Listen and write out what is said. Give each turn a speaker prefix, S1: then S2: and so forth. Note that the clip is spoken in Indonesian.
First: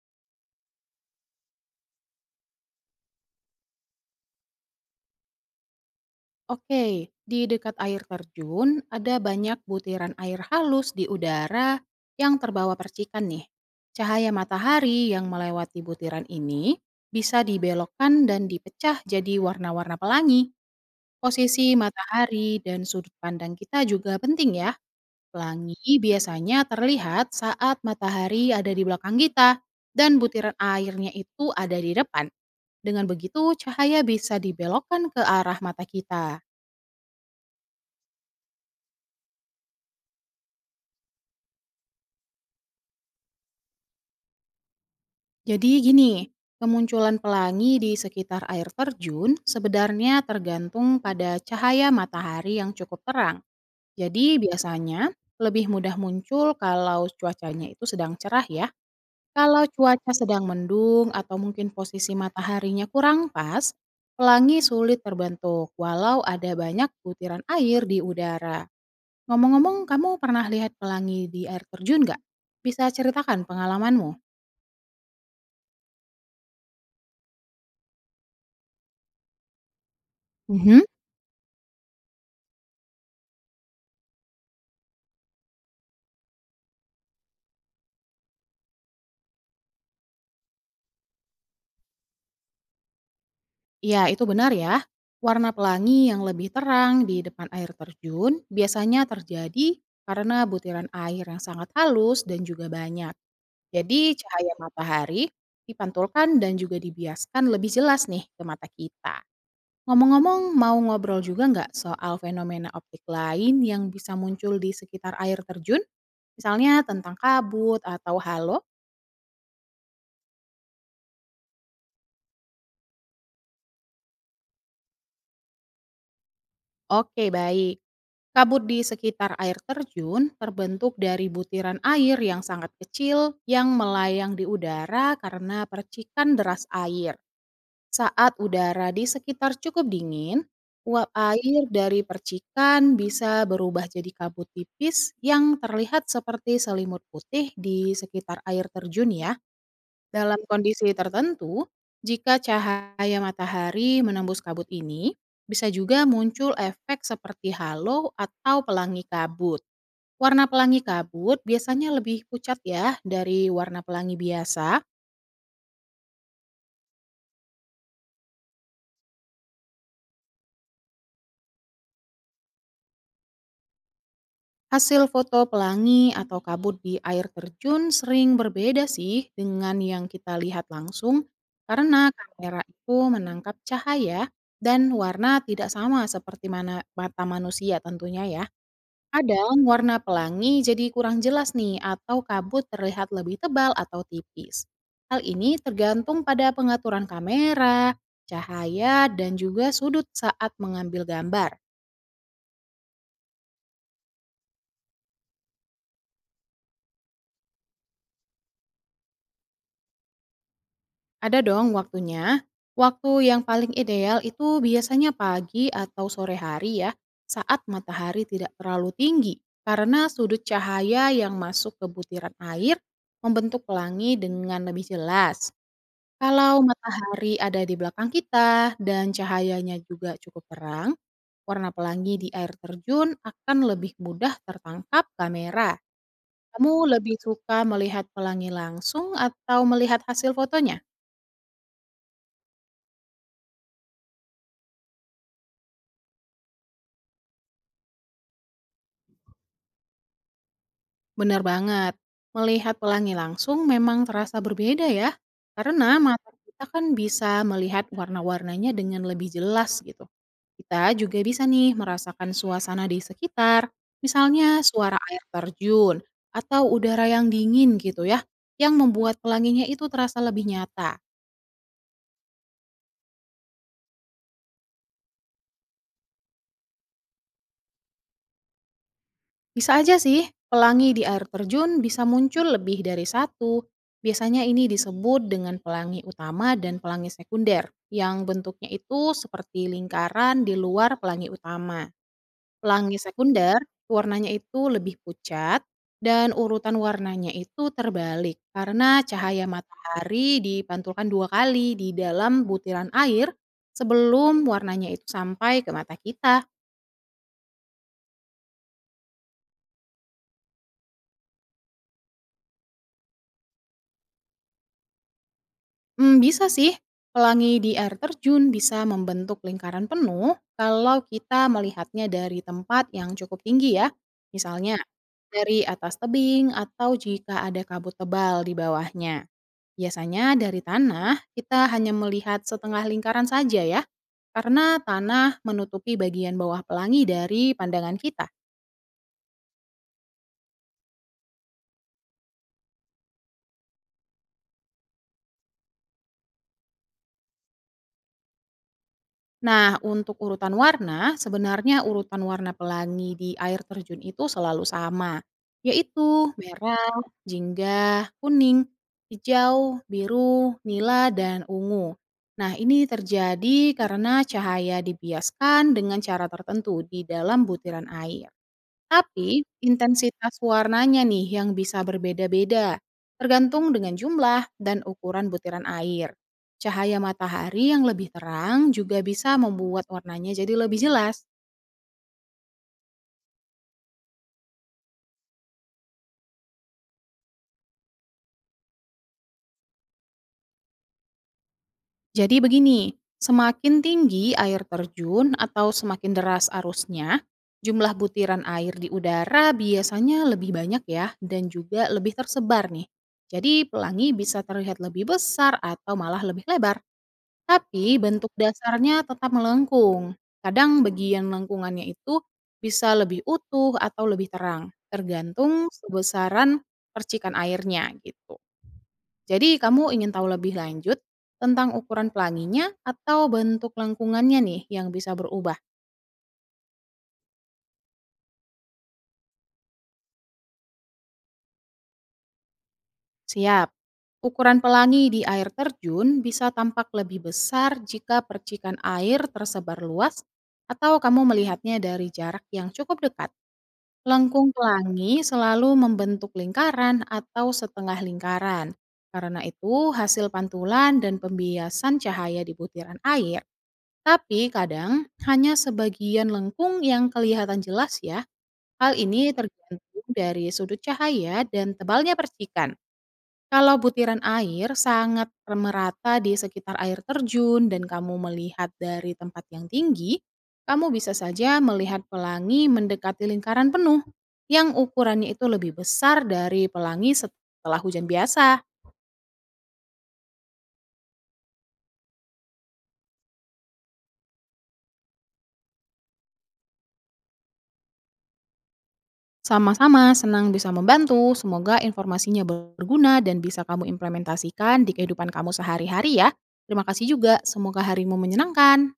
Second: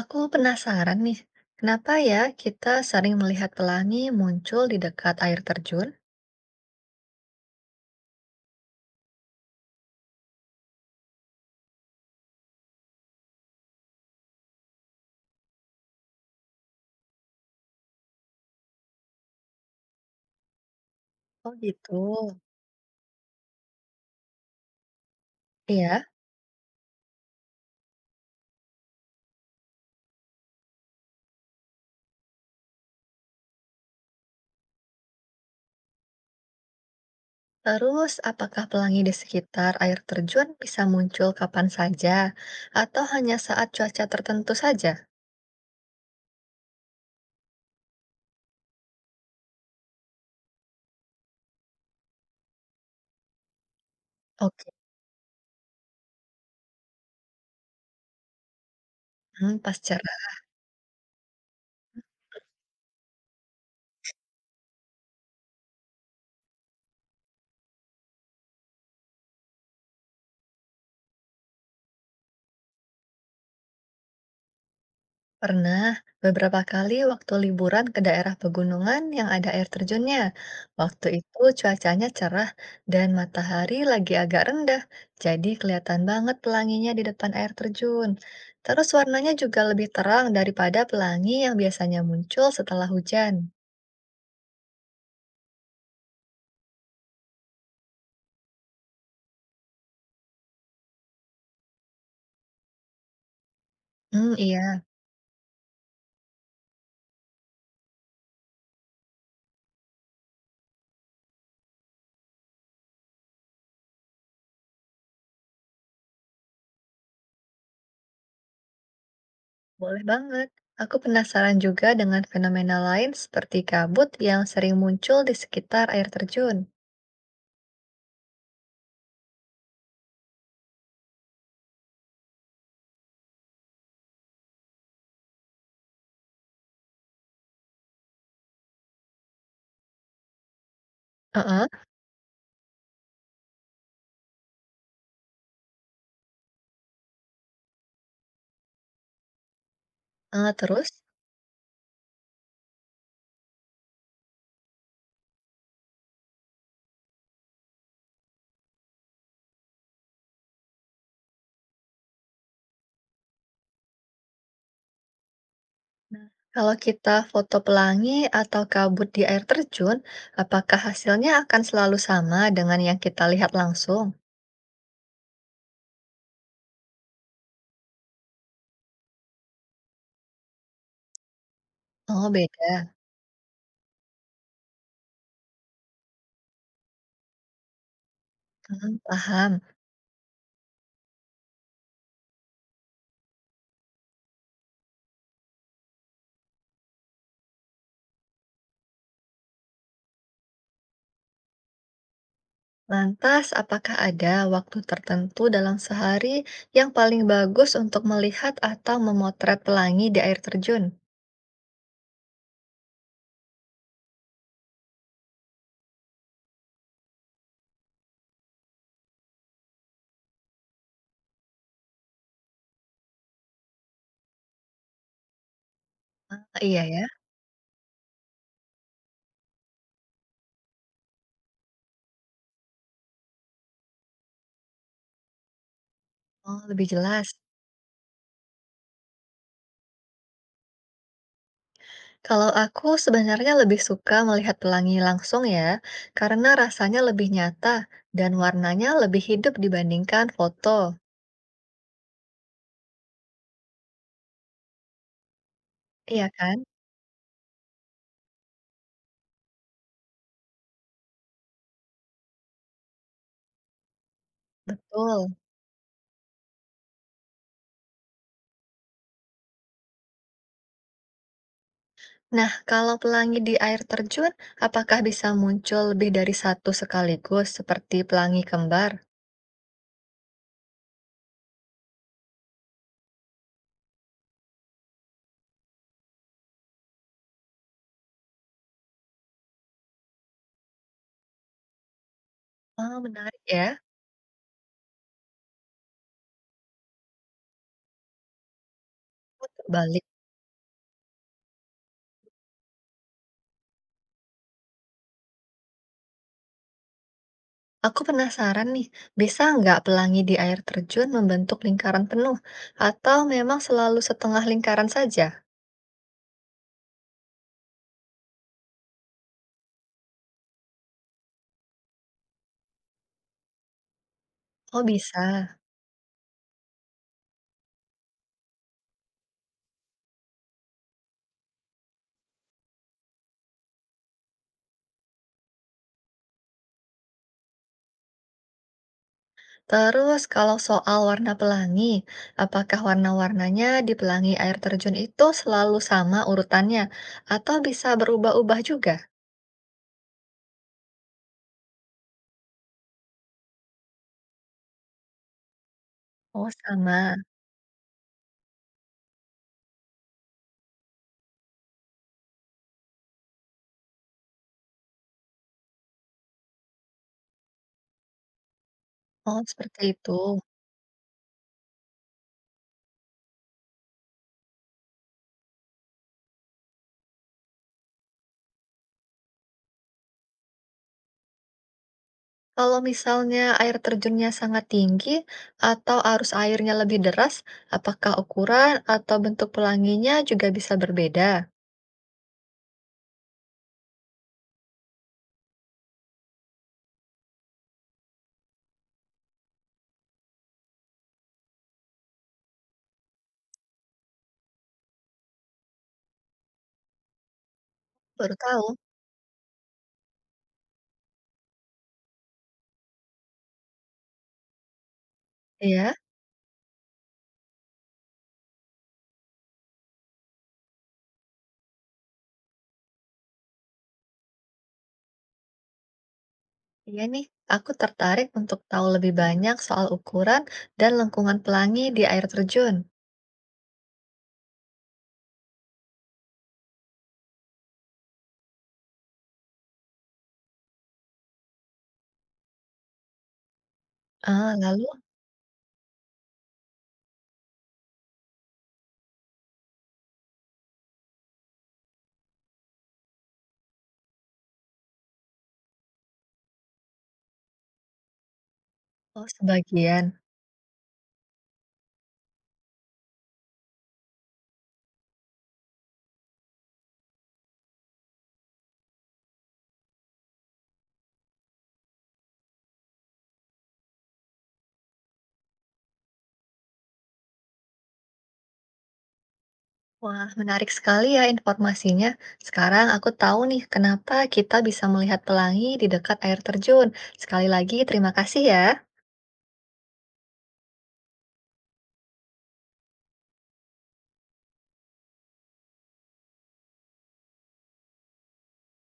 S1: Aku penasaran nih, kenapa ya kita sering melihat pelangi muncul di dekat air terjun?
S2: Oke, di dekat air terjun ada banyak butiran air halus di udara yang terbawa percikan nih. Cahaya matahari yang melewati butiran ini bisa dibelokkan dan dipecah jadi warna-warna pelangi.
S1: Oh
S2: Posisi
S1: gitu.
S2: matahari dan sudut pandang kita juga penting ya. Pelangi
S1: Iya,
S2: biasanya terlihat saat matahari ada di belakang kita dan butiran airnya itu ada di depan. Dengan begitu, cahaya bisa dibelokkan ke arah mata kita.
S1: terus apakah pelangi di sekitar air terjun bisa muncul kapan saja atau hanya saat cuaca tertentu saja?
S2: Jadi gini, kemunculan pelangi di sekitar air terjun sebenarnya tergantung pada cahaya matahari yang cukup terang. Jadi
S1: Oke.
S2: biasanya lebih mudah muncul kalau cuacanya itu sedang cerah ya.
S1: Hmm,
S2: Kalau
S1: pas
S2: cuaca
S1: cerah.
S2: sedang mendung atau mungkin posisi mataharinya kurang pas, pelangi sulit terbentuk walau ada banyak butiran air di udara. Ngomong-ngomong, kamu pernah lihat pelangi di air terjun nggak? Bisa ceritakan pengalamanmu?
S1: Pernah beberapa kali waktu liburan ke daerah pegunungan yang ada air terjunnya. Waktu itu cuacanya cerah dan matahari lagi agak rendah, jadi kelihatan banget pelanginya di depan air terjun. Terus warnanya juga lebih terang daripada pelangi yang biasanya muncul setelah hujan.
S2: Ya, itu benar ya. Warna pelangi yang lebih terang di depan air terjun biasanya terjadi karena butiran air yang sangat halus dan juga banyak. Jadi
S1: Hmm,
S2: cahaya
S1: iya,
S2: matahari dipantulkan dan juga dibiaskan lebih jelas nih ke mata kita. Ngomong-ngomong, mau ngobrol juga nggak soal fenomena optik lain yang bisa muncul di sekitar air terjun? Misalnya tentang kabut atau halo?
S1: boleh banget. Aku penasaran juga dengan fenomena lain seperti kabut yang sering muncul di sekitar air terjun.
S2: Oke, baik. Kabut di sekitar air terjun terbentuk dari butiran air yang sangat kecil yang melayang di udara karena percikan deras air. Saat udara di sekitar cukup dingin, uap air
S1: Heeh,
S2: dari percikan bisa berubah jadi kabut tipis yang terlihat seperti selimut putih di sekitar air terjun ya. Dalam
S1: terus?
S2: kondisi tertentu, jika cahaya matahari menembus kabut ini, bisa juga muncul efek seperti halo atau pelangi kabut. Warna pelangi kabut biasanya lebih pucat ya dari warna pelangi biasa.
S1: Kalau kita foto pelangi atau kabut di air terjun, apakah hasilnya akan selalu sama dengan yang kita lihat langsung?
S2: Hasil foto pelangi atau kabut di air terjun sering berbeda sih dengan yang kita lihat langsung karena
S1: Oh,
S2: kamera
S1: beda.
S2: itu menangkap cahaya dan warna tidak sama seperti mana mata manusia tentunya ya.
S1: Hmm, paham.
S2: Kadang warna pelangi jadi kurang jelas nih atau kabut terlihat lebih tebal atau tipis. Hal ini tergantung pada pengaturan kamera, cahaya, dan juga sudut saat mengambil gambar.
S1: Lantas, apakah ada waktu tertentu dalam sehari yang paling bagus untuk melihat atau memotret pelangi di air terjun?
S2: Ada dong waktunya. Waktu yang paling ideal itu biasanya pagi atau sore hari ya, saat matahari tidak terlalu tinggi. Karena sudut cahaya yang masuk ke butiran air membentuk pelangi dengan lebih jelas.
S1: Oh,
S2: Kalau
S1: iya ya.
S2: matahari ada di belakang kita dan cahayanya juga cukup terang, warna pelangi di air terjun akan lebih mudah tertangkap kamera.
S1: Oh,
S2: Kamu
S1: lebih
S2: lebih
S1: jelas.
S2: suka melihat pelangi langsung atau melihat hasil fotonya?
S1: Kalau aku sebenarnya lebih suka melihat pelangi langsung ya, karena rasanya lebih nyata dan warnanya lebih hidup dibandingkan foto.
S2: Benar banget. Melihat pelangi langsung memang terasa berbeda ya. Karena
S1: Iya
S2: mata
S1: kan?
S2: kita kan bisa melihat warna-warnanya dengan lebih jelas gitu. Kita juga bisa nih merasakan suasana di sekitar, misalnya suara air
S1: Betul.
S2: terjun atau udara yang dingin gitu ya, yang membuat pelanginya itu terasa lebih nyata.
S1: Nah, kalau pelangi di air terjun, apakah bisa muncul lebih dari satu sekaligus seperti pelangi kembar?
S2: Bisa aja sih, pelangi di air terjun bisa muncul lebih dari satu. Biasanya ini disebut dengan pelangi utama dan pelangi sekunder, yang bentuknya itu seperti lingkaran di luar pelangi utama. Pelangi
S1: Oh, menarik
S2: sekunder,
S1: ya.
S2: warnanya itu lebih pucat, dan urutan warnanya itu terbalik karena cahaya
S1: Putar balik.
S2: matahari dipantulkan 2 kali di dalam butiran air sebelum warnanya itu sampai ke mata kita.
S1: Aku penasaran nih, bisa nggak pelangi di air terjun membentuk lingkaran penuh? Atau memang selalu setengah lingkaran saja?
S2: Bisa sih. Pelangi di air terjun bisa membentuk lingkaran penuh kalau kita melihatnya dari tempat yang cukup tinggi ya. Misalnya,
S1: Oh, bisa.
S2: dari atas tebing atau jika ada kabut tebal di bawahnya. Biasanya dari tanah, kita hanya melihat setengah lingkaran saja ya, karena tanah menutupi bagian bawah pelangi dari pandangan kita.
S1: Terus, kalau soal warna pelangi, apakah warna-warnanya di pelangi air terjun itu selalu sama urutannya? Atau bisa berubah-ubah juga?
S2: Nah, untuk urutan warna, sebenarnya urutan warna pelangi di air terjun itu selalu sama, yaitu
S1: Oh,
S2: merah,
S1: sama.
S2: jingga, kuning, hijau, biru, nila, dan ungu. Nah, ini terjadi karena cahaya dibiaskan dengan cara tertentu di dalam butiran air. Tapi,
S1: Oh, seperti itu.
S2: intensitas warnanya nih yang bisa berbeda-beda, tergantung dengan jumlah dan ukuran butiran air. Cahaya matahari yang lebih terang juga bisa membuat warnanya jadi lebih jelas.
S1: Kalau misalnya air terjunnya sangat tinggi atau arus airnya lebih deras, apakah ukuran atau bentuk pelanginya juga bisa berbeda?
S2: Jadi begini, semakin tinggi air terjun atau semakin deras arusnya, jumlah butiran air di udara biasanya lebih banyak ya dan juga lebih tersebar nih. Jadi pelangi bisa terlihat lebih besar atau malah lebih lebar. Tapi bentuk
S1: Baru tahu.
S2: dasarnya tetap melengkung. Kadang bagian lengkungannya itu bisa lebih utuh atau lebih terang, tergantung
S1: Iya,
S2: sebesaran percikan airnya gitu. Jadi kamu ingin tahu lebih lanjut tentang ukuran pelanginya atau bentuk lengkungannya nih yang bisa berubah?
S1: iya nih. Aku tertarik untuk tahu lebih banyak soal ukuran dan lengkungan pelangi di air terjun.
S2: Siap. Ukuran pelangi di air terjun bisa tampak lebih besar jika percikan air tersebar luas atau kamu melihatnya dari jarak yang cukup dekat. Lengkung
S1: Ah, lalu,
S2: pelangi selalu membentuk lingkaran atau setengah lingkaran. Karena itu, hasil pantulan dan pembiasan cahaya di butiran air. Tapi kadang hanya sebagian lengkung yang kelihatan jelas ya. Hal
S1: oh
S2: ini
S1: sebagian.
S2: tergantung dari sudut cahaya dan tebalnya percikan. Kalau butiran air sangat merata di sekitar air terjun dan kamu melihat dari tempat yang tinggi, kamu bisa saja melihat pelangi mendekati lingkaran penuh yang ukurannya itu lebih besar dari pelangi setelah hujan biasa.
S1: Wah, menarik sekali ya informasinya. Sekarang aku tahu nih kenapa kita bisa melihat pelangi di dekat air terjun. Sekali lagi, terima kasih ya.
S2: Sama-sama senang bisa membantu. Semoga informasinya berguna dan bisa kamu implementasikan di kehidupan kamu sehari-hari ya. Terima kasih juga. Semoga harimu menyenangkan.